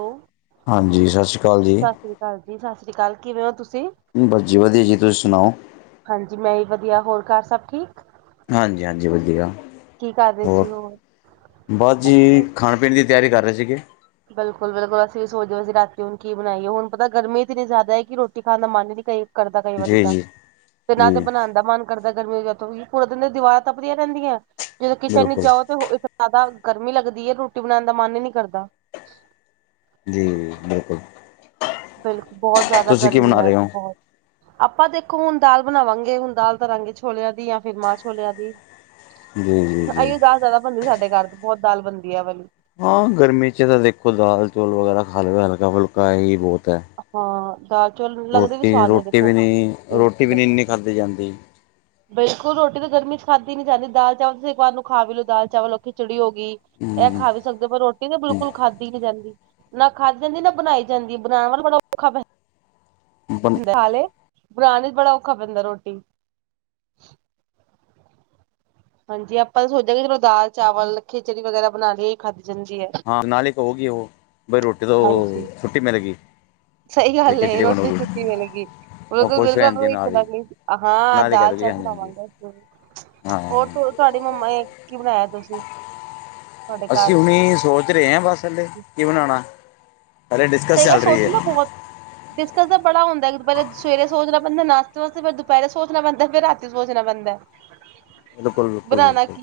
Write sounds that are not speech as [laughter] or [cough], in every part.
Hello, ਹਾਂਜੀ। ਸਸ ਰੀ ਕਾਲ ਜੀ। ਹਾਂਜੀ। ਸਸ ਰੀ ਕਾਲ, ਕਿਵੇਂ ਓ ਤੁਸੀ? ਬਸ ਜੀ ਵਧੀਯਾ ਜੀ, ਤੁਸੀ ਸੁਣਾਓ? ਹਾਂਜੀ, ਮੈਂ ਈ ਵਧੀਯਾ, ਹੋਰ ਘਰ ਸਭ ਠੀਕ? ਹਾਂਜੀ- ਹਾਂਜੀ ਵਧੀਯਾ, ਕੀ ਕਰ ਰਹੇ ਹੋਰ ਸੀ ਬ ਜੀ ਖਾਣ -ਪੀਣ ਦੀ ਤਿਆਰੀ ਕਰ ਰਹੇ ਸੀਗੇ। ਬਿਲਕੁਲ, ਬਿਲਕੁਲ, ਅਸੀਂ ਸੋਚ ਰੇ ਸੀ, ਰਾਤੀ ਹੁਣ ਕੀ ਬਣਾਈਏ, ਹੁਣ ਪਤਾ ਗਰਮੀ ਇਤਨੀ ਜ਼ਿਆਦਾ ਐ ਕਿ ਰੋਟੀ ਖਾਣ ਦਾ ਮਨ ਨੀ ਕਈ ਕਰਦਾ ਕਈ ਵਾਰੀ ਜੀ ਤਾਂ, ਜੀ ਤੇ ਨਾ ਤੇ ਜੀ ਬਣਾਨ ਦਾ ਮਨ ਕਰਦਾ ਗਰਮੀ ਜਦ ਕੋਈ, ਪੂਰਾ ਦਿਨ ਦੀਵਾਰਾਂ ਤਪਦੀਆਂ ਰਹਿੰਦੀਆਂ, ਜਦੋਂ ਕਿਚਨ ਨ ਬਿਲਕੁਲ ਜਾਓ ਤੇ ਜ਼ਿਆਦਾ ਗਰਮੀ ਲੱਗਦੀ ਐ, ਰੋਟੀ ਬਣਾਉਣ ਦਾ ਮਨ ਈ ਨੀ ਕਰਦਾ। ਜੀ ਬਿਲਕੁਲ। ਬਿਲਕੁਲ ਬਹੁਤ ਜ਼ਿਆਦਾ ਤੁਸੀਂ ਕੀ ਗਰਮੀ ਬਣਾ ਐ ਰਹੇ ਜੀ ਹੋ ਬਹੁਤ। ਆਪਾਂ ਦੇਖੋਂ ਹੁਣ ਦਾਲ ਬਣਾਵਾਂਗੇ, ਹੁਣ ਦਾਲ ਤਰਾਂਗੇ ਛੋਲਿਆਂ ਦੀ ਜਾਂ ਫਿਰ ਮਾਂਹ ਛੋਲਿਆਂ ਦੀ। ਜੀ ਜੀ ਜੀ ਆਈਓ ਦਾਲ ਜ਼ਿਆਦਾ ਬਣਦੀ ਸਾਡੇ ਘਰ, ਬਹੁਤ ਦਾਲ ਬਣਦੀ ਆ ਵੀ। ਹਾਂ ਗਰਮੀ ਚ ਤਾਂ ਦੇਖੋ ਦਾਲ -ਚੌਲ ਵਗੈਰਾ ਖਾ ਲਵੇ, ਹਲਕਾ- ਫੁਲਕਾ ਇਹ ਹੀ ਬਹੁਤ ਐ। ਹਾਂ ਦਾਲ- ਚੌਲ ਲੱਗਦੇ ਵੀ ਸਵਾਦ ਨੇ ਰੋਟੀ ਦੇਖੋ। ਵੀ ਨਹੀਂ ਰੋਟੀ ਵੀ ਨਹੀਂ ਇੰਨੀ ਖਾਧੀ ਜਾਂਦੀ ਬਿਲਕੁਲ ਰੋਟੀ ਤਾਂ ਗਰਮੀ ਚ ਖਾਧਦੀ ਨੀ ਜਾਂਦੀ, ਦਾਲ ਚਾਵਲ ਤੁਸੀ ਇੱਕ ਵਾਰ ਨੂੰ ਖਾ ਵੀ ਲਓ, ਦਾਲ ਚਾਵਲ ਚਿੜੀ ਹੋ। ਗੀ ਇਹ ਖਾ ਵੀ ਸਕਦੇ, ਪਰ ਰੋਟੀ ਤਾਂ ਬਿਲਕੁਲ ਖਾਧੀ ਨੀ ਜਾਂਦੀ, ਨਾ ਖਾਧੀ ਜਾਂਦੀ ਨਾ ਬਣਾਈ ਜਾਂਦੀ। ਬਣਾ ਬੰ ਹਾਲੇ, ਬਣਾਣੇ ਚ ਬੜਾ ਔਖਾ ਪੈਂਦਾ ਰੋਟੀ ਹਾਂਜੀ, ਆਪਾਂ ਤਾਂ ਸੋਚਿਆ ਕਿ ਚਲੋ ਦਾਲ- ਚਾਵਲ, ਖਿਚੜੀ ਵਗੈਰਾ ਬਣਾ ਖਾਧ ਜਾਂਦੀ ਐ। ਹਾਂ ਨਾਲੇ ਕਹੋਗੀ ਉਹ ਬਈ ਰੋਟੀ ਹਾਂਜੀ ਤੋਂ ਛੁੱਟੀ ਮਿਲਗੀ। ਸਹੀ ਗੱਲ ਐ, ਰੋਟੀ ਛੁੱਟੀ ਮਿਲ ਗਈ। ਉਹ ਬਿਲਕੁਲ, ਖੁਸ਼ ਹੋ ਬਿਲਕੁਲ ਜਾਂਦੀ ਉਹੀ ਨਾਲ ਹੀ ਕਰਾਗੇ ਹਾਂ, ਨਾਲ ਹੀ ਕਹਿ ਦਾਲ- ਦੂਗੀ ਚਾਲ ਹਾਂਜੀ ਹਾਂਜੀ ਬਣਾਵਾਂਗੇ ਅਜ ਤੇ ਹਾਂ ਉਹ ਤੁਹਾਡੀ ਮੰਮਾ ਕੀ ਬਣਾਇਆ ਤੁਸੀਂ ਤੁਹਾਡੇ ਅਸੀਂ ਘਰ ਹੁਣੀ ਸੋਚ ਰਹੇ ਹਾਂ ਬਸ ਹੱਲਲੇ ਕੀ ਬਣਾਉਣਾ, ਹਲੇ ਡਿਸਕਸ ਸਹੀ ਗੱਲ ਚੱਲ ਰਹੀ ਐ। ਸੋਚਣਾ ਬਹੁਤ ਡਿਸਕਸ ਤਾਂ ਬੜਾ ਹੁੰਦਾ ਇੱਕ ਦਪਹਿਰੇ ਸਵੇਰੇ ਸੋਚਣਾ ਪੈਂਦਾ ਨਾਸਤੇ ਵਾਸਤੇ ਫਿਰ ਦੁਪਹਿਰੇ ਸੋਚਣਾ ਪੈਂਦਾ ਫਿਰ ਰਾ ਸੋਚਣਾ ਪੈਦਾ ਬਿਲਕੁਲ, ਬਿਲਕੁਲ, ਬਿਲਕੁਲ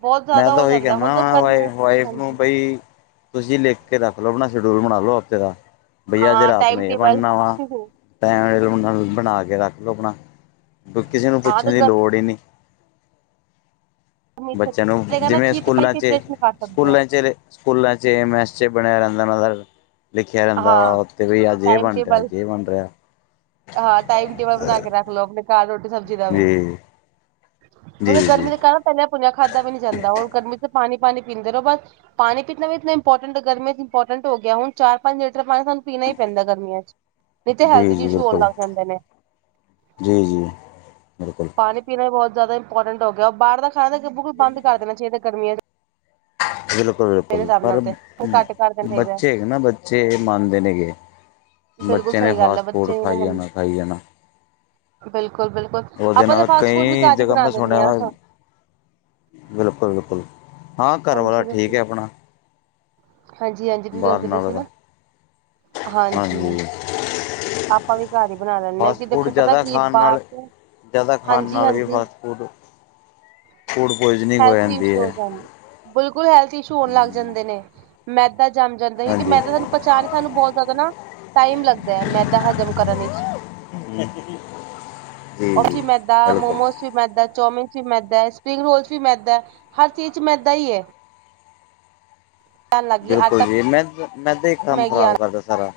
ਬਹੁਤ ਮੈਂ ਜ਼ਿਆਦਾ ਤਾਂ ਹੋ ਉਹੀ ਜਾਂਦਾ ਕਹਿੰਦਾ ਹੁਣ ਤਾਂ ਵਾ, ਵ ਗਰਮੀਆਂ ਚ- ਵਾਈਫ ਨੂੰ ਹਾਂਜੀ ਬਈ। ਤੁਸੀਂ ਲਿਖ ਕੇ ਰੱਖ ਲਓ ਆਪਣਾ ਸ਼ਡਿਊਲ ਬਣਾ ਲਓ ਹਫ਼ਤੇ ਦਾ, ਬਈ ਅੱਜ ਹਾਂ ਰਾਤ ਨੂੰ ਟਾਈਮ ਇਹ ਟੇਬਲ ਬਣਨਾ ਵਾ। ਟਾਈਮ ਬਣਾ ਕੇ ਰੱਖ ਲਓ ਆਪਣਾ, ਕਿ ਕਿਸੇ ਨੂੰ ਹਾਂ ਪੁੱਛਣ ਤਾਂ ਦੀ ਲੋੜ ਈ ਨੀਂ। ਗਰਮੀ ਚ ਨ ਨਾ ਜਿਵੇਂ ਕੀ ਤੁਸੀਂ ਸਕੂਲਾਂ 'ਚ ਪ੍ਰੀਪਰੇਸ਼ਨ ਕਰ ਸਕਦੇ ਹੋ ਸਕੂਲਾਂ 'ਚ। ਸਕੂਲਾਂ ਚ ਮੈਸ ਚ ਬਣਿਆ ਰੈਂਦਾ [inaudible] ਲਿਖਿਆ ਰਹਿੰਦਾ ਹਾਂ ਵਾ ਉੱਥੇ ਵੀ ਅੱਜ ਇਹ ਟਾਈਮ ਬਣ ਰਿਹਾ, ਟੇਬਲ ਅੱਜ ਇਹ ਬਣ ਰਿਹਾ। ਹਾਂ ਟਾਈਮ ਟੇਬਲ ਬਣਾ ਕੇ ਰੱਖ ਲਓ, ਆਪਣੇ ਘਰ ਰੋਟੀ ਸਬਜ਼ੀ ਦਾ ਵੀ। ਜੀ ਜੀ ਹੁਣ ਗਰਮੀ ਜੀ ਤੇ ਕਹਿ ਪਹਿਲਾਂ ਭੁੰਨਿਆ ਖਾਧਾ ਵੀ ਨੀ ਜਾਂਦਾ, ਉਹ ਗਰਮੀ ਚ ਪਾਣੀ- ਪਾਣੀ ਪੀਂਦੇ ਰਹੋ। ਬਸ ਪਾਣੀ ਪੀਣਾ ਵੀ ਇਤਨਾ ਇੰਪੋਰਟੈਂਟ ਗਰਮੀਆਂ ਚ ਇੰਪੋਰਟੈਂਟ ਹੋ ਗਿਆ ਹੁਣ, ਚਾਰ -ਪੰਜ ਲੀਟਰ ਪਾਣੀ ਸਾਨੂੰ ਪੀਣਾ ਈ ਪੈਂਦਾ ਗਰਮੀਆਂ ਚ ਨਹੀਂ ਤੇ ਜੀ, ਹੈਲਥ ਚ ਜੀ ਇਸ਼ੂ ਹੋਣ ਬਿਲਕੁਲ, ਲੱਗ ਜਾਂਦੇ ਨੇ ਜੀ, ਜੀ ਬਿਲਕੁਲ। ਪਾਣੀ ਪੀਣਾ ਵੀ ਬਹੁਤ ਜ਼ਿਆਦਾ ਇੰਪੋਰਟੈੰਟ ਹੋ ਗਿਆ। ਬਾਹਰ ਦਾ ਖਾਣਾ ਗ ਬੁ ਬੰਦ ਕਰ ਦੇਣਾ ਚਾਹੀਦਾ ਗਰਮੀੀਆਂ ਚ। ਮੇਰੇ ਬਿਲਕੁਲ-ਬਿਲਕੁਲ ਹਿਸਾਬ ਪਰ ਨਾਲ ਤੇ ਘੱਟ ਕਰ ਦੇਣਾ ਚਾਹੀਦਾ ਬੱਚੇ ਹੈਨਾ ਬ। ਬੱਚੇ ਮੰਨਦੇ ਨੀ ਗੇ, ਬਿਲਕੁਲ ਬੱਚੇ ਨੇ ਫਾਸਟ-ਫੂਡ ਖਾਈ ਜਾਣਾ, ਖਾਈ ਜਾਣਾ। ਬਿਲਕੁਲ-ਬਿਲਕੁਲ ਉਹਦੇ ਆਪਾਂ ਤਾਂ ਨਾਲ ਫਾਸਟ ਫੂਡ ਵੀ ਕਈ ਘਰ ਹੀ ਬਣਾ ਦਿੰਦੇ ਹਾਂ ਹਾ। ਬਿਲਕੁਲ-ਬਿਲਕੁਲ, ਹਾਂ ਘਰਵਾਲਾ ਹਾਂਜੀ ਠੀਕ ਹੈ ਆਪਣਾ। ਹਾਂਜੀ-ਹਾਂਜੀ, ਤੁਸੀਂ ਬਾਹਰ ਦੱਸਦੇ ਪਏ ਨਾਲੋਂ ਸੀ ਨਾ ਤਾਂ ਹਾਂਜੀ। ਆਪਾਂ ਵੀ ਘਰ ਹੀ ਬਣਾ ਲੈਂਦੇ ਹਾਂ ਫਾਸਟ ਕਿ ਫੂਡ ਦੇਖੋ ਪਤਾ ਜ਼ਿਆਦਾ ਕੀ ਖਾਣ ਬਾਹਰ ਨਾਲ ਚ। ਜ਼ਿਆਦਾ ਖਾਣ ਨਾਲ ਵੀ ਫਾਸਟ ਫੂਡ, ਫੂਡ ਪੁਆਇਜ਼ਨਿੰਗ ਹੋ ਹੈਲਥ ਵੀ ਜਾਂਦੀ ਇਸ਼ੂ ਹੋ ਐ। ਜਾਂਦੇ ਬਿਲਕੁਲ, ਹੈਲਥ ਇਸ਼ੂ ਹੋਣ ਲੱਗ ਜਾਂਦੇ ਨੇ। ਮੈਦਾ ਜਮ ਜਾਂਦਾ, ਕਿਉਂਕਿ, ਹਾਂਜੀ ਮੈਦਾ ਸਾਨੂੰ ਪਚਾਣ ਸਾਨੂੰ ਬਹੁਤ ਜ਼ਿਆਦਾ ਨਾ ਟਾਈਮ ਲੱਗਦਾ ਹੈ, ਮੈਦਾ ਹਜ਼ਮ ਕਰਨ ਵਿੱਚ। ਹ ਓਫੀ ਮੈਦਾ ਬਿਲਕੁਲ ਮੋਮੋਸ ਵੀ ਮੈਦਾ, ਚੌਮਿਨ ਚ ਵੀ ਮੈਦਾ ਹੈ, ਸਪਰਿੰਗ ਰੋਲਸ ਵੀ ਮੈਦਾ, ਹਰ ਚੀਜ਼ ਚ ਮੈਦਾ ਹੀ ਹੈ। ਆਣ ਲੱਗ ਗਈ ਬਿਲਕੁਲ ਆਟਾ ਜੀ, ਮੈਂ ਮੈਂਦਾ ਹੀ ਕੰਮ ਮੈਗੀ ਖ਼ਰਾਬ ਆਣ ਕਰਦਾ ਸਾਰਾ।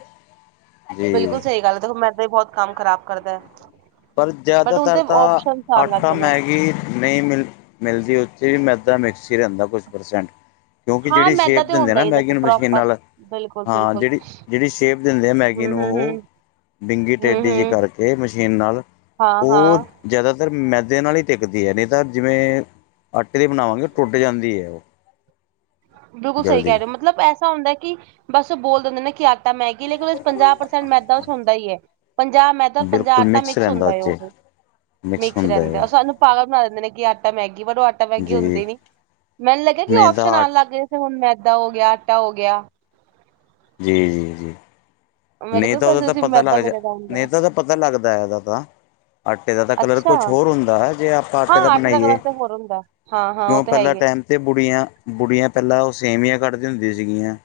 ਜੀ ਬਿਲਕੁਲ ਸਹੀ ਗੱਲ, ਦੇਖੋ ਮੇਦਾ ਵੀ ਬਹੁਤ ਕੰਮ ਖ਼ਰਾਬ ਕਰਦਾ। ਪਰ, ਬਟ ਹੁਣ ਤੇ ਜ਼ਿਆਦਾਤਰ ਤਾਂ ਓਪਸ਼ਨ ਆਣ ਲੱਗ ਆਟਾ ਗਏ ਨੇ ਮੈਗੀ ਨਹੀਂ ਮਿਲ ਮਿਲਦੀ, ਉੱਥੇ ਵੀ ਮੈਦਾ ਮਿਕਸ ਹੀ ਰਹਿੰਦਾ ਕੁਛ ਪਰਸੈਂਟ। ਕਿਉਂਕਿ, ਹਾਂ ਜਿਹੜੀ ਮੈਦਾ ਸ਼ੇਪ ਤੇ ਦਿੰਦੇ ਆ ਹੁੰਦਾ ਨਾ ਹੀ ਹੈ ਦੇਖੋ ਮੈਗੀਨ ਮਸ਼ੀਨ ਪ੍ਰੋਪਰ ਨਾਲ ਬਿਲਕੁਲ ਹਾਂ, ਬਿਲਕੁਲ ਜਿਹੜੀ- ਜਿਹੜੀ ਸ਼ੇਪ ਦਿੰਦੇ ਆ ਮੈਗੀ ਹੂੰ ਨੂੰ ਹੂੰ ਹੂੰ ਉਹ, ਡਿੰਗੀ ਟੇਡੀ ਜਿਹੀ ਕਰਕੇ ਮਸ਼ੀਨ ਨਾਲ ਹਾਂ- ਉਹ ਹਾਂ! ਜ਼ਿਆਦਾਤਰ ਮੈਦੇ ਨਾਲ ਹੀ ਟਿੱਕਦੀ ਹੈ। ਨਹੀਂ ਤਾਂ ਜਿਵੇਂ ਆਟੇ ਦੀ ਬਣਾਵਾਂਗੇ ਟੁੱਟ ਜਾਂਦੀ ਏ। ਬਿਲਕੁਲ ਸਹੀ ਕਹਿ ਰਹੇ, ਮਤਲਬ ਐਸਾ ਹੁੰਦਾ ਕਿ ਬਸ ਬੋਲ ਦਿੰਦੇ ਨੇ ਕਿ ਆ ਤਾਂ ਮੈਗੀ ਲੇਕਿਨ, ਉਹ ਚ ਪੰਜਾਹ ਪ੍ਰਸੈਂਟ ਮੈਦਾ ਚ ਹੁੰਦਾ ਹੀ ਏ। ਪੰਜਾਹ ਮੈਦਾ, ਪੰਜਾਹ ਬਿਲਕੁਲ ਆਟਾ, ਮਿਕਸ ਰਹਿੰਦਾ ਹੁੰਦਾ 'ਚ ਉਹ, ਮਿਕਸ ਹੁੰਦਾ ਰਹਿੰਦੇ ਆ ਹੈ ਸਾਨੂੰ ਪਾਗਲ ਬਣਾ ਦਿੰਦੇ ਨੇ, ਕਿ ਆਟਾ ਮੈਗੀ ਪਰ ਉਹ ਆਟਾ ਮੈਗੀ ਜੀ ਹੁੰਦੀ ਨੀ, ਮੈਨੂੰ ਲੱਗਿਆ ਕਿ ਨਹੀਂ ਤਾਂ ਆਟ ਆਣ ਲੱਗ ਗਏ ਸੀ, ਹੁਣ ਮੈਦਾ ਹੋ ਗਿਆ, ਆਟਾ ਹੋ ਗਿਆ। ਜੀ -ਜੀ- ਜੀ! ਮੇਰੇ ਨਹੀਂ ਕੋਲ ਤਾਂ ਉਹਦਾ ਵੈਸੇ ਤਾਂ ਸਿਰਫ ਪਤਾ ਮੈਦਾ ਲੱਗ ਜਾ, ਮੇਰੇ ਦਾ ਹੁੰਦਾ ਨਹੀਂ ਤਾਂ ਉਹ ਤਾਂ ਪਤਾ ਲੱਗਦਾ ਉਹਦਾ ਤਾਂ। ਆਟੇ ਦਾ ਤਾਂ ਕਲਰ ਅੱਛਾ ਕੁਛ ਹੋਰ ਹੁੰਦਾ ਹੈ, ਜੇ ਆਪਾਂ ਹਾਂ ਆਟੇ ਦਾ ਬਣਾਈਏ, ਕਲਰ ਤੇ ਹੋਰ ਹੁੰਦਾ। ਹਾਂ-ਹਾਂ ਉਹ ਕਿਉਂ ਤਾਂ ਹੈ ਪਹਿਲਾਂ ਈ ਐ ਟਾਈਮ ਅਤੇ ਬੁੜੀਆਂ -ਬੁੜੀਆਂ ਪਹਿਲਾਂ ਉਹ ਸੇਵੀਆਂ ਕੱਢਦੀ ਹੁੰਦੀ ਸੀਗੀਆਂ।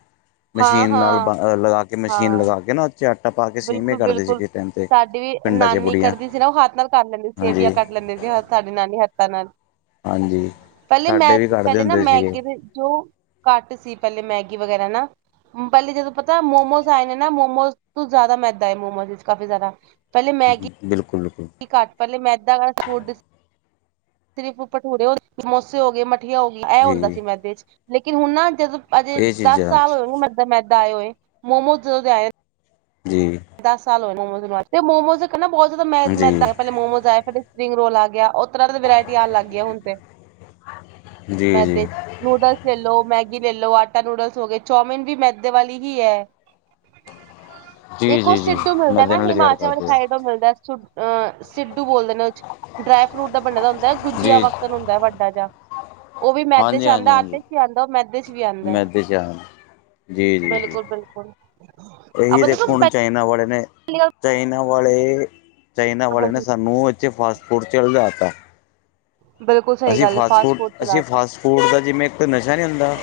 ਮਸ਼ੀਨ ਨਾਲ ਬ ਹਾਂ-ਹਾਂ, ਲਗਾ ਕੇ ਮਸ਼ੀਨ ਹਾਂ। ਲਗਾ ਕੇ ਨਾ 'ਚ ਆਟਾ ਪਾ ਕੇ ਸੇਮੇ ਬਿਲਕੁਲ- ਕਰਦੇ ਬਿਲਕੁਲ ਸੀਗੇ ਟਾਈਮ 'ਤੇ ਸਾਡੀ ਵੀ ਪਿੰਡਾਂ 'ਚ ਨਾਨੀ ਬੁੜੀਆਂ ਕਰਦੀ ਸੀ ਨਾ ਉਹ ਹੱਥ ਨਾਲ ਕਰ ਲੈਂਦੀ ਸੀ। ਹਾਂਜੀ ਸੇਵੀਆਂ ਕੱਟ ਲੈਂਦੇ ਸੀ, ਸਾਡੀ ਨਾਨੀ ਹੀ ਹੱਥਾਂ ਨਾਲ। ਹਾਂਜੀ ਪਹਿਲੇ ਸਾਡੇ ਮੈਂ ਵੀ ਕੱਢਦੇ ਪਹਿਲੇ ਨਾ ਹੁੰਦੇ ਸੀਗੇ ਮੈਗੇ ਜੋ ਘੱਟ ਸੀ ਪਹਿਲੇ ਮੈਗੀ ਵਗੈਰਾ ਨਾ, ਪਹਿਲੇ ਜਦੋਂ ਪਤਾ ਮੋਮੋਸ ਆਏ ਨੇ ਨਾ ਮੋਮੋਜ਼ ਸ ਤੋਂ ਜ਼ਿਆਦਾ ਮੈਦਾ ਏ ਮੋਮੋਜ਼ ਵਿੱਚ, ਕਾਫੀ ਜ਼ਿਆਦਾ, ਪਹਿਲੇ ਮੈਗੀ ਬਿਲਕੁਲ- ਬਿਲਕਲ! ਘੱਟ ਪਹਿਲੇ ਮੈਂਦਾਂ ਫੂੱਡ ਸਿਰਫ ਭਟੂਰੇ ਹੋ ਗਏ, ਸਮੋਸੇ ਹੋ ਗਏ, ਮਠੀਆਂ ਹੋ ਗਈਆਂ, ਇਹ ਹੁੰਦਾ ਜੀ ਸੀ ਮੈਂਦੇ ਚ, ਲੇਕਿਨ ਹੁਣ ਨਾ ਜਦੋਂ ਅਜੇ ਇਹ ਦਸ ਚੀਜ਼ਾਂ ਸਾਲ ਹੋਏਗੇ ਮੈਦਾ- ਮੈਦਾ ਆਏ ਹੋਏ, ਮੋਮੋਸ ਜਦੋਂ ਦੇ ਆਏ ਜੀ। ਦਸ ਸਾਲ ਹੋਏ ਮੋਮੋ ਤੇ, ਮੋਮੋਜ਼ਹ ਨਾ ਬਹੁਤ ਜ਼ਿਆਦਾ ਮੈ- ਮੈਂ ਜੀ ਪਹਿਲੇ ਮੋਮੋਜ਼ ਆਏਆ। ਸਿੰਗ ਰੋਲ ਆ ਗਿਆ, ਉਹ ਤਰ੍ਹਾਂ ਦੀ ਵਰਾਇਟੀ ਆਉਣ ਲੱਗ ਗਈ ਹੁਣ ਤੇ, ਜੀ ਜੀ ਮੈਦੇ ਚ। ਨੂਡਲਸ ਲੈ ਲਓ, ਮੈਗੀ ਲੈ ਲਓ, ਆਟਾ ਨੂਡਲਸ ਹੋ ਗਏ, ਚੌਮਿਨ ਵੀ ਮੈਦੇ ਵਾਲੀ ਹੀ ਹੈ। ਜੀ ਇੱਕ ਉਹ ਜੀ ਜੀ ਸਿੱਧੂ ਮਿਲਦਾ ਨਾ, ਮੈਦੇ ਨਾਲ ਹੀ ਤਿਆਰ ਹਿਮਾਚਲ ਵਾਲੀ ਕਰਦੇ ਆ ਸਾਈਡ ਤੋਂ ਮਿਲਦਾ, ਅਹ ਸਿੱਧੂ ਬੋਲਦੇ ਨੇ। ਡਰਾਈ ਫਰੂਟ ਦਾ ਬਣੇ ਦਾ ਹੁੰਦਾ, ਗੁੰਜੀਆ ਜੀ ਵਾਕਣ ਹੁੰਦਾ ਹੈ ਵੱਡਾ ਜਿਹਾ। ਉਹ ਵੀ ਮੈਦੇ ਹਾਂਜੀ ਚ -ਹਾਂਜੀ ਆਉਂਦਾ -ਹਾਂਜੀ ਆਟੇ ਚ ਵੀ ਆਉਂਦਾ ਉਹ ਮੈਦੇ ਚ ਵੀ ਆਉਂਦਾ ਮੈਦੇ ਚ। ਜੀ -ਜੀ -ਜੀ ਬਿਲਕੁਲ ਬਿਲਕੁਲ ਇਹੀ ਦੇਖੋ ਹੁਣ ਚਾਈਨਾ ਵਾਲੇ ਨੇ, ਪਹਿਲੀ ਗੱਲ ਚਾਈਨਾ ਵਾਲੇ, ਚਾਈਨਾ ਵਾਲੇ ਨੇ ਹਾਂਜੀ ਸਾਨੂੰ ਇੱਥੇ ਫਾਸਟ ਖੁਰਚਲੇ ਜਾਤਾ। ਬਿਲਕੁਲ ਸਹੀ ਅਸੀਂ ਗੱਲ ਹੈ ਫਾਸਟ ਫੂਡ -ਅਸੀਂ ਚਲਾਤਾ ਫਾਸਟ ਫੂਡ ਦਾ ਜਿਵੇਂ ਇੱਕ ਨਸ਼ਾ ਨਹੀਂ ਹੁੰਦਾ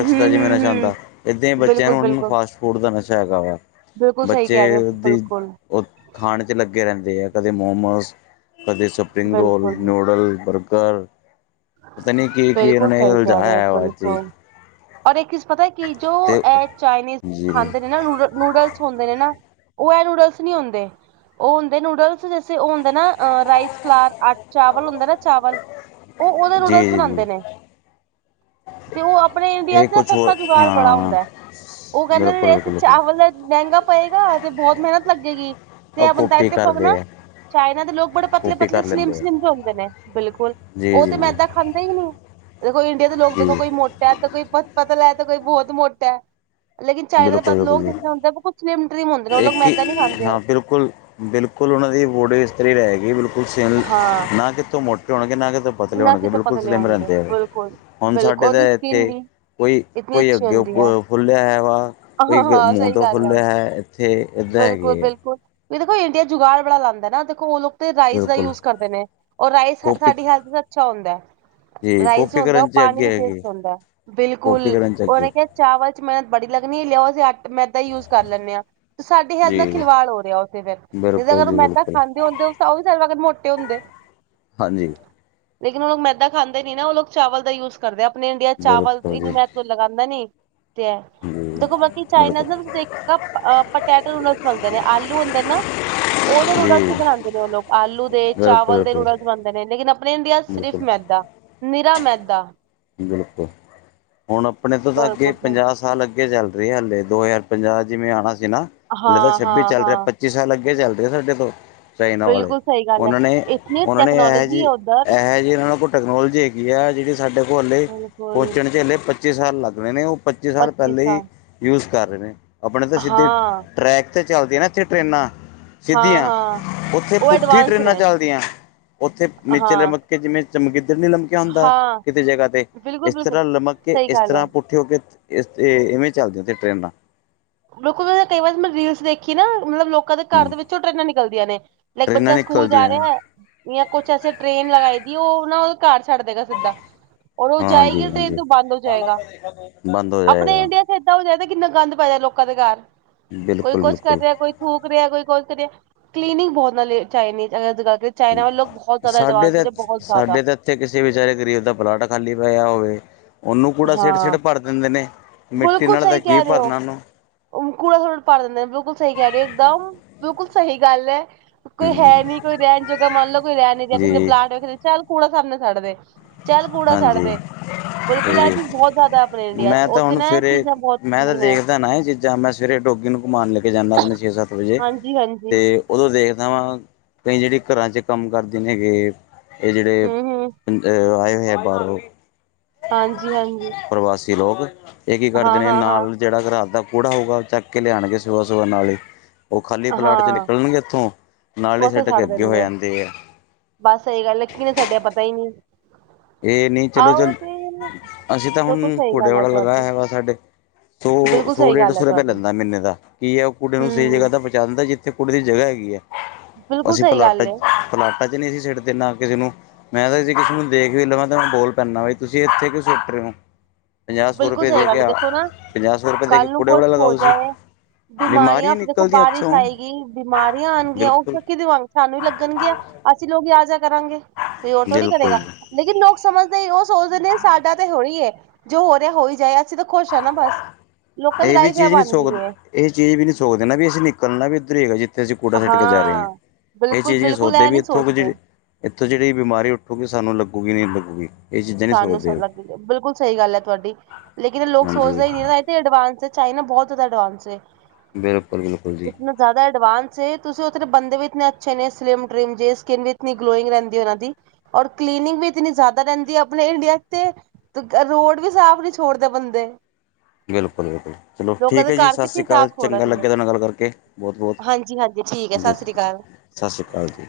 ਹਮ ਦਾ ਜਿਵੇਂ ਹਮ ਨਸ਼ਾ ਹਮ ਹੁੰਂਦਾ, ਏਦਾਂ ਹੀ ਬੱਚਿਆਂ ਬਿਲਕੁਲ ਨੂੰ ਉਹਨਾਂ ਨੂੰ ਬਿਲਕੁਲ ਫਾਸਟ ਫੂਡ ਦਾ ਨਸ਼ਾ ਹੈਗਾ ਵਾ। ਬਿਲਕੁਲ ਸਹੀ ਬੱਚੇ ਕਹਿ ਰਹੇ ਹੋ ਦੀ ਬਿਲਕੁਲ ਉਹ ਖਾਣ 'ਚ ਲੱਗੇ ਰਹਿੰਦੇ ਆ ਕਦੇ ਮੋਮੋਸ ਕਦੇ, ਸਪ ਸਪਰਿੰਗ ਰੋਲ, ਬਿਲਕੁਲ ਨੂਡਲ, ਬਰਗਰ। ਪਤਾ ਨਹੀਂ ਕੀ ਕੀ ਇਹਨਾਂ ਬਿਲਕੁਲ ਨੇ ਸਹੀ ਕਹਿ ਰਹੇ ਹੋ ਉਲਝਾਇਆ ਵਾ ਹੀ ਬਿਲਕੁਲ ਔਰ ਇੱਕ ਚੀਜ਼ ਪਤਾ ਕਿ ਜੋ ਤੇ ਇਹ ਚਾਈਨੀਜ਼ ਜੀ ਜੀ ਖਾਂਦੇ ਨੇ ਨਾ ਨੂਡਲ ਨੂਡਲਸ ਹੁੰਦੇ ਨੇ ਨਾ ਉਹ ਇਹ ਨੂਡਲਸ ਨਹੀਂ ਹੁੰਦੇ। ਉਹ ਹੁੰਦੇ ਨੂਡਲਸ ਜੈਸੇ ਉਹ ਹੁੰਦੇ ਨਾ ਰਾਈਸ ਫਲਾਰ ਚਾਵਲ ਹੁੰਦਾ ਨਾ ਚਾਵਲ। ਉਹ ਉਹਦੇ ਨੂਡਲਸ ਜੀ ਜੀ ਬਣਾਉਂਦੇ ਨੇ। ਤੇ ਉਹ ਆਪਣੇ ਇੰਡੀਆ ਇਹ ਚ ਨਾ ਕੁਝ ਸਸਤਾ ਹੋਰ ਜੁਗਾੜ ਬੜਾ ਹਾਂ ਹੁੰਦਾ। ਉਹ ਕਹਿੰਦੇ ਬਿਲਕੁਲ ਨੇ ਇੱਥੇ ਬਿਲਕੁਲ ਬਿਲਕੁਲ ਚਾਵਲ ਮਹਿੰਗਾ ਪਏਗਾ ਤੇ ਬਹੁਤ ਮਿਹਨਤ ਲੱਗੇਗੀ। ਉਹ ਤੇ ਬਣਦਾ ਕਾਪੀ ਦੇਖੋ ਨਾ ਕਰਦੇ ਆ ਚਾਈਨਾ ਦੇ ਲੋਕ ਬੜੇ ਪਤਲੇ ਕਾਪੀ ਪਤਲੇ ਕਰ ਸਲਿਮ- ਲੈਂਦੇ ਆ ਸਲਿਮ ਚ ਹੁੰਦੇ ਨੇ ਬਿਲਕੁਲ ਜੀ ਉਹ ਜੀ ਤੇ ਜੀ ਮੈਦਾ ਖਾਂਦੇ ਹੀ ਨਹੀਂ ਦੇਖੋ ਇੰਡੀਆ ਦੇ ਲੋਕ ਦੇਖੋ ਜੀ ਕੋਈ ਮੋ ਦ ਕੋਈ ਪਤਲਾ ਤੇ ਕੋਈ ਬਹੁਤ ਮੋਟਾ। ਲੇਕਿਨ ਚਾਈਨਾ ਦੇ ਬਿਲਕੁਲ ਪਤਾ ਬਿਲਕੁਲ ਲੋਕ ਜੀ ਜਿੇ ਹੁੰਦੇ ਕੁ ਸਿਮ ਟ੍ਰਿਮ ਹੁੰਦੇ ਉਹ ਲੋਕ ਇੱਕ ਮੈਦਾ ਨ ਨਹੀਂ ਹੀ ਖਾਂਦੇ। ਹਾਂ ਬਿਲਕੁਲ ਬਿਲਕੁਲ ਉਹਨਾਂ ਦੀ ਬੋਡੀ ਇਸ ਤਰਾਂ ਹੀ ਰਹੇਗੀ ਬਿਲਕੁਲ ਸੇਮ ਹਾਂ। ਨਾ ਕਿਤੇ ਮੋਟੇ ਹੋਣਗੇ ਨਾ ਕਿਤੇ ਪਤਲੇ ਨਾ ਹੋਣਗੇ ਕਿਤੋਂ ਬਿਲਕੁਲ ਪਤਲੇ ਸਲਿਮ ਹੋਣਗੇ ਰਹਿੰਦੇ ਹੈ। ਬਿਲਕੁਲ, ਹੁਣ ਬਿਲਕੁਲ ਸਾਡੇ ਤਾਂ ਉਹਦੀ ਸਕਿਨ ਇੱਥੇ ਵੀ ਕੋਈ ਇਤਨੀ ਕੋਈ ਅੱਛੀ ਅੱਗੇ ਹੁੰਦੀ ਹੈ। ਫੁੱਲਿਆ ਹੋਇਆ ਵਾ। ਕੋਈ ਹਾਂ-ਹਾਂ ਮੂੰਹ ਸਹੀ ਦਾ ਗੱਲ ਫੁੱਲ ਹੋਇਆ ਹੈ ਇੱਥੇ ਏਦਾਂ ਹੈਗੇ ਹੈ। ਬਿਲਕੁਲ-ਬਿਲਕੁਲ ਵੀ ਦੇਖੋ ਇੰਡੀਆ ਚ ਜੁਗਾੜ ਬੜਾ ਲਾਂਦਾ ਨਾ ਦੇਖੋ ਉਹ ਲੋਕ ਰਾਈਸ ਦਾ ਬਿਲਕੁਲ ਯੂਜ ਕਰਦੇ ਨੇ ਔਰ ਰਾਈਸ ਕਾਪੀ ਸਾਡੀ ਹੈਲਥ ਅੱਛਾ ਹੁੰਦਾ। ਜੀ ਰਾਈਸ ਕਾਪੀ ਹੁੰਦਾ ਉਹ ਕਰਨ 'ਚ ਪਾਣੀ ਦਾ ਅੱਗੇ ਬੇਸਟ ਹੈਗੇ ਹੁੰਦਾ ਕਾਪੀ ਬਿਲਕੁਲ ਕਰਨ 'ਚ ਅੱਗੇ ਉਹਨੇ ਕਿਹਾ ਚਾਵਲ ਚ ਮਿਹਨਤ ਬੜੀ ਲੱਗਣੀ ਲਿਆਓ ਅਸੀਂ ਮੈਂਦਾ ਹੀ ਯੂਜ ਕਰ ਲੈਂਦੇ ਹਾਂ। ਸਾਡੇ ਹੈਲਥ ਨਾਲ ਜੀ ਖਿਲਵਾੜ ਹੋ ਰਿਹਾ ਉੱਥੇ ਫਿਰ ਜ ਬਿਲਕੁਲ ਅਗਰ ਉਹ ਜੀ ਮੈਦਾ ਬਿਲਕੁਲ ਖਾਂਦੇ ਹੁੰਦੇ ਤਾਂ ਉਹ ਵੀ ਸਾਡੇ ਵਰਗੇ ਮੋਟੇ ਹੁੰਦੇ। ਹਾਂਜੀ। ਲੇਕਿਨ ਉਹ ਲੋਕ ਮੈਦਾ ਖਾਂਦੇ ਨੀ ਨਾ। ਉਹ ਲੋਕ ਚਾਵਲ ਦਾ ਯੂਜ ਕਰਦੇ। ਆਪਨੇ ਇੰਡੀਆ'ਚ ਚਾਵਲ ਬਿਲਕੁਲ ਇੰਨੀ ਜੀ ਲਗਾਉਂਦਾ ਨੀ ਤੇ ਹੈ ਜੀ ਦੇਖੋ, ਬਾਕੀ ਚਾਈਨਾ ਬਿਲਕੁਲ ਨਾ ਤੁਸੀਂ ਦੇਖ- ਪਟੈਟੋ ਨੂਡਲਸ ਬਣਦੇ ਨੇ। ਆਲੂ ਹੁੰਦੇ ਨਾ, ਉਹਦੇ ਨੂਡਲਸ ਜੀ ਵੀ ਬਣਾਉਂਦੇ ਨੇ ਉਹ ਲੋਕ। ਆਲੂ ਦੇ, ਬਿਲਕੁਲ ਚਾਵਲ ਦੇ ਬਿਲਕੁਲ ਨੂਡਲਸ ਬਣਦੇ ਨੇ ਲੇਕਿਨ, ਆਪਣੇ ਇੰਡੀਆ ਸਿਰਫ਼ ਬਿਲਕੁਲ ਮੈਦਾ ਨਿਰਾ ਮੈਦਾ। ਬਿਲਕੁਲ। ਹੁਣ ਆਪਣੇ ਤੋਂ ਤਾਂ ਅੱਗੇ ਪੰਜਾਹ ਸਾਲ ਅੱਗੇ ਚੱਲ ਰਹੇ ਹਾਲੇ। ਦੋ ਹਜ਼ਾਰ ਪੰਜਾਹ ਜਿਵੇਂ ਆਉਣਾ ਸੀ ਨਾ। ਹਲੇ ਤਾਂ ਛੱਬੀ ਚੱਲ ਰਿਹਾ, ਪੱਚੀ ਸਾਲ ਅੱਗੇ ਚੱਲ ਰਹੇ ਆ ਸਾਡੇ ਤੋਂ। ਚਾਈਨਾ ਵਾਲੇ। ਉਹਨਾਂ ਨੇ, ਉਹਨਾਂ ਨੇ ਇਹੋ ਜਿਹੀ ਇਹੋ ਇਹਨਾਂ ਕੋਲ ਟੈਕਨੋਲਜੀ ਹੈਗੀ ਆ, ਜਿਹੜੀ ਸਾਡੇ ਕੋਲ ਹੱਲੇ ਪਹੁੰਚਣ 'ਚ ਹੱਲੇ ਪੱਚੀ ਸਾਲ ਲਗਨੇ ਨੇ। ਉਹ ਪੱਚੀ ਸਾਲ ਪਹਿਲਾਂ ਹੀ ਯੂਸ ਕਰ ਰਹੇ ਨੇ। ਆਪਣੇ ਤਾਂ ਸਿੱਧੇ- ਟਰੈਕ ਤੇ ਚੱਲਦੀ ਨਾ ਇੱਥੇ ਟਰੇਨਾਂ। ਸਿੱਧੀਆਂ। ਉੱਥੇ ਪੁੱਠੀਆਂ ਟਰੇਨਾਂ ਚੱਲਦੀਆਂ। ਉੱਥੇ ਨੀਚੇ ਲਮਕ ਕੇ ਜਿਵੇਂ ਚਮਗਿੱਦੜ ਨੀ ਲਮਕਿਆ ਹੁੰਦਾ ਕਿਤੇ ਜਗ੍ਹਾ ਤੇ, ਬਿਲਕੁਲ ਇਸ ਬਿਲਕੁਲ ਤਰ੍ਹਾਂ ਲਮਕ ਕੇ ਸਹੀ ਇਸ ਗੱਲ ਹੈ ਤਰ੍ਹਾਂ ਪੁੱਠੇ ਹੋ ਕੇ, ਇਵੇਂ ਚਲਦੀਆੱ ਉੱਥੇ ਟ੍ਰੇਨਾਂ। ਬਿਲਕੁਲ, ਮੈਂ ਕਈ ਵਾਰ ਮੈਂ ਰੀਲਸ ਦੇਖੀ ਨਾ ਮਤਲਬ ਲੋਕਾਂ ਦੇ ਘਰ ਹੂੰ ਦੇ ਵਿੱਚੋਂ ਟਰੇਨਾਂ ਨਿਕਲਦੀਆਂ ਨੇ। ਲਾਈਕ, ਟ੍ਰੇਨਾਂ ਬੱਚਾ ਸਕੂਲ ਜਾ ਨਿਕਲਦੀਆਂ ਰਿਹਾ ਏ। ਜਾਂ ਕੁਛ ਐਸੇ ਟ੍ਰੇਨ ਲਗਾਈ ਦੀ, ਉਹ ਨਾ ਉਹ ਘਰ ਛੱਡ ਦੇਗਾ ਸਿੱਧਾ। ਔਰ ਉਹ ਜਾਏਗੀ, ਹਾਂਜੀ ਟ੍ਰੇਨ ਹਾਂਜੀ ਤੋਂ ਬੰਦ ਹੋ ਜਾਏਗਾ। ਬੰਦ ਹੋ ਆਪਣੇ ਜਾਏਗਾ ਇੰਡੀਆ- ਏਦਾਂ ਹੋ ਜਾਦਾ ਕਿੰਨਾ ਗੰਦ ਪੈ ਜਾ ਲੋਕਾਂ ਦੇ ਘਰ। ਕੋਈ ਬਿਲਕੁਲ ਕੁਛ ਕਰ ਬਿਲਕੁਲ ਰਿਹਾ ਕੋਈ- ਥੂਕ ਰਿਹਾ ਕੋਈ ਕੁਛ ਰਿਹਾ। ਕਲੀਨਿੰਗ ਬਹੁਤ ਨਾਲੇ ਚਾਇ ਚਾਈਨੀਜ਼ ਜਗ੍ਹਾ ਤੇ। ਚਾਈਨਾ ਵਾਲੇ ਲੋਕ ਬਹੁਤ ਜ਼ਿਆਦਾ ਐਡਵਾੰਸ ਨੇ, ਬਹੁਤ ਜ਼ਿਆਦਾ। ਜਿੱਥੇ ਕਿਸੇ ਵਿਚਾਰੇ ਗਰੀਬ ਦਾ ਪਲਾਟ ਖਾਲੀ ਪੈਆ ਹੋਵੇ, ਉਹਨੂੰ ਕੂੜਾ ਹਾਂ ਸਿੱਟ-ਸਿੱਟ ਭਰ ਦਿੰਦੇ ਨੇ। ਮਿੱਟੀ ਬਿਲਕੁਲ ਨਾਲ ਤਾਂ ਸਹੀ ਕੀ ਕਹਿ ਰਹੇ ਹੋ ਭਰਨਾ ਉਹਨੂੰ। ਕੂੜਾ ਸੁੱਟਕੇ ਭਰ ਦਿੰਦੇ ਨੇ, ਬਿਲਕੁਲ ਸਹੀ ਕਹਿ ਰਹੇ ਇਕਦਮ, ਬਿਲਕੁਲ ਸਹੀ ਗੱਲ ਐ। ਕੋਈ ਹੈ ਹੂੰ ਨਹੀਂ ਕੋਈ ਰਹਿਣ ਜੋਗਾ ਮੰਨ ਲਓ, ਕੋਈ ਰਹਿਣ ਨੀ ਰਿਹਾ, ਕਿਸੇ ਜੀ ਪਲਾਂਟ ਵੇਖਨਾ ਚੱਲ ਕੂੜਾ ਸਾਹਮਣੇ ਸੱਟਦੇ। ਚੱਲ, ਕੂੜਾ ਹਾਂਜੀ ਸਟਦੇ। ਬਿਲਕੁਲ, ਐ ਤੇ ਚੀਜ਼ ਬਹੁਤ ਜ਼ਿਆਦਾ ਆਪਣੇ ਇੰਡੀਆ'ਚ, ਮੈਂ ਤਾਂ ਉੱਥੇ ਹੁਣ ਨਾ ਇਹ ਚੀਜ਼ਾਂ ਬਹੁਤ ਕਲੀਨ ਹੈ। ਜਾ ਮੈਂ ਸਵੇਰੇ ਡੋਗੀ ਨੂੰ ਘੁੰਮਾਉਣ ਲੇਕੇ ਜਾਂਦਾ, ਆਪਣੇ ਛੇ-ਸੱਤ ਵਜੇ, ਹਾਂਜੀ ਹਾਂਜੀ ਤੇ ਉਦੋਂ ਦੇਖਦਾ ਵਾਂ ਕਈ ਜਿਹੜੇ ਘਰਾਂ 'ਚ ਕੰਮ ਕਰਦੇ ਨੇਗੇ, ਏ ਜਿਹੜੇ ਹੂੰ ਹੂੰ ਐ, ਆਏ ਹੋਏ ਆ, ਬਾਹਰੋ। ਹਾਂਜੀ ਹਾਂਜੀ ਪ੍ਰਵਾਸੀ ਲੋਕ, ਇਹ ਕੀ ਕਰਦੇ ਹਾਂ ਨੇ ਹਾਂ ਨਾਲ ਹਾਂ ਜਿਹੜਾ ਰਾਤ ਦਾ ਕੂੜਾ ਹੋਊਗਾ, ਉਹ ਚੱਕਕੇ ਲਿਆਣਗੇ ਸੁਭਾ-ਸੁਭਾ ਨਾਲ ਈ। ਉਹ ਖਾਲੀ ਪਲਾਟ'ਚੋਂ ਹਾਂ ਨਿਕਲਣਗੇ ਇੱਥੋਂ, ਨਾਲ ਈ ਉੱਥੇ ਸਿੱਟਕੇ ਸੱਟ ਅੱਗੇ ਹੋ ਦੇਣਗੇ ਜਾਂਦੇ ਆ। ਬਸ ਸਹੀ ਗੱਲ ਏ, ਕੀਨੇ ਸਟਿਆ ਪਤਾ ਈ ਨਹੀਂ। ਇਹ ਨਹੀਂ ਆਹੋ ਚਲੋ-ਚੱਲ, ਤੇ ਅਸੀਂ ਤਾ ਬਿਲਕੁਲ ਹੁਣ, ਸਹੀ ਕੁਡੇ ਗੱਲ ਵਾਲਾ ਲਗਾਇਆ ਤੁਹਾਡੀ ਹੈ ਵਾ ਸਾਡੇ। ਬਿਲਕੁਲ ਸੌ-ਸੌ, ਸਹੀ ਗੱਲ ਹੈ ਡੇਢ-ਸੌ ਰੁਪਇਆ ਤੁਹਾਡੀ ਲੈਂਦਾ ਮਹੀਨੇ ਦਾ, ਕੀ ਹੈ ਉਹ ਕੁਡੇ ਨੂੰ ਸਹੀ ਹਮ ਜਗ੍ਹਾ ਤੇ ਪਹੁੰਚਾ ਜਾਂਦਾ, ਜਿੱਥੇ ਕੁੜੀ ਦੀ ਜਗ੍ਹਾ ਹੈਗੀ ਏ, ਬਿਲਕੁਲ ਅਸੀਂ ਸਹੀ ਪਲਾਟਾ ਗੱਲ ਹੈ ਪਲਾਟਾ'ਚ ਨਹੀਂ ਅਸੀ ਸਿੱਟਦੇ, ਨਾ ਕਿਸੇ ਨੂੰ, ਮੈਂ ਤਾਂ ਕਿਸੇ ਨੂੰ ਦੇਖ ਵੀ ਲਵਾ ਤੇ ਮੈਂ ਬੋਲ ਪੈਂਨਾ ਵਾ, ਤੁਸੀਂ ਇੱਥੇ ਕਿਉਂ ਸਿਟ ਰਹੇ ਓ? ਪੰਜਾਹ, ਸੌ ਬਿਲਕੁਲ ਰੁਪਏ ਸਹੀ ਗੱਲ ਦੇਕੇ ਹੈ ਅ ਦੇਖੋ ਨਾ ਪੰਜਾਹ, ਸੌ ਰੁਪਏ ਦੇਕੇ ਕੱਲ ਨੂੰ ਕੂੜੇ ਕੁਛ ਵਾਲਾ ਹੋ ਲਗਾਓ ਤੁਸੀ। ਜਾਏ ਬਿਮਾਰੀਆਂ ਦੇਖੋ ਬਾਰਿਸ਼ ਆਏਗੀ, ਬਿਮਾਰੀਆਂ ਆਣਗੀਆਂ, ਉਹ ਬਿਲਕੁਲ ਫੇਰ ਕੀਦੇ ਵਾ ਸਾਨੂੰ ਈ ਲੱਗਣਗੀਆਂ, ਅਸੀਂ ਲੋਕ ਈ ਆਜਿਆ ਕਰਾਂਗੇ, ਕੋਈ ਹੋਰ ਥੋੜੀ ਕਰੇਗਾ। ਬਿਲਕੁਲ ਲੇਕਿਨ ਲੋਕ ਸਮਝਦੇ ਉਹ ਸੋਚਦੇ ਨੇ, ਸਾਡਾ ਤਾ ਹੋਹੀ ਹੇ, ਜੋ ਹੋ ਰਿਹਾ ਹੋਈ ਜਾਏ, ਅਸੀਂ ਤਾਂ ਖੁਸ਼ ਆ ਨਾ ਬਸ, ਲੋਕਾਂ ਦੀ ਇਹ ਵੀ ਲਾਈਫ ਐ ਚੀਜ਼ ਨਹੀਂ ਬਣ ਸੋਕ ਗੀਏ। ਇਹ ਚੀਜ਼ ਵੀ ਨਹੀਂ ਸੋਚਦੇ ਨਾ ਵੀ, ਅਸੀਂ ਨੀਕਲਣਾ ਵੀ ਉੱਦਰੇ ਹੀ ਹੈਗਾ। ਤੇ ਅਸੀਂ ਕੂੜਾ ਸਿੱਟ ਕੇ ਜਾ ਰਹੇ ਆ, ਹਾਂ ਇਹ ਬਿਲਕੁਲ ਚੀਜ਼ ਨਹੀਂ ਬਿਲਕੁਲ ਸੋਚਦੇ ਇਹ ਵੀ ਇੱਥੋਂ ਕੁਝ ਸੋਚਦੇ ਇੱਥੋਂ ਜਿਹੜੀ ਬਿਮਾਰੀ ਉੱਠੂਗੀ, ਸਾਨੂੰ ਲੱਗੂਗੀ ਨਹੀਂ ਲੱਗੂਗੀ। ਇਹ ਚੀਜ਼ਾਂ ਨਹੀਂ ਸਾਨੂੰ ਸ ਸੋਚਦੇ ਉਹ ਲੱਗਜੇ, ਬਿਲਕੁਲ ਸਹੀ ਗੱਲ ਆ ਤੁਹਾਡੀ, ਲੇਕਿਨ ਲੋਕ ਸੋਚਦੇ ਹਾਂਜੀ ਹੀ ਨਹੀਂ ਨਾ ਏਨੇ ਐਡਵਾਂਸ ਚਾਈਨਾ, ਬਹੁਤ ਜ਼ਿਆਦਾ ਐਡਵਾਂਸ ਏ। ਬਿਲਕੁਲ-ਬਿਲਕੁਲ ਜੀ। ਜ਼ਿਆਦਾ ਐਡਵਾਂਸ ਏ, ਤੁਸੀਂ ਉਥ ਬੰਦੇ ਵੀ ਇਤੇ ਅੱਛੇ ਨੇ ਸਲਿਮ ਟ੍ਰਿਮ ਦੇ, ਸ੍ਕਿਨ ਵੀ ਇਤਨੀ ਗਲੋਇੰਗ ਰਹਿੰਦੀ ਏ, ਉਹਨਾਂ ਦੀ। ਔਰ ਕਲੀਨਿੰਗ ਵੀ ਇਤਨੀ ਜ਼ਿਆਦਾ ਰਹਿੰਦੀ ਐ ਅਪਣੇ ਇੰਡੀਆ'ਚ ਤੇ, ਰੋਡ ਵੀ ਸਾਫ਼ ਨਹੀਂ ਛੋੜਦੇ ਬੰਦੇ। ਬਿਲਕੁਲ-ਬਿਲਕੁਲ, ਚਲੋ ਲੋਕਾਂ ਠੀਕ ਦੇ ਹੈ ਜੀ ਘਰ ਸਤਿ ਕਿੱਥੇ ਸ਼੍ਰੀ ਅਕਾਲ, ਚੰਗਾ ਲੱਗਿਆ ਤੁਹਾਨ ਨਾਲ ਗੱਲ ਕਰਕੇ, ਬਹੁਤ-ਬਹੁਤ ਹਾਂਜੀ-ਹਾਂਜੀ ਠੀਕ ਐ, ਸਤਿ ਸ੍ਰੀ ਅਕਾਲ। ਸਤਿ ਸ਼੍ਰੀ ਅਕਾਲ ਜੀ।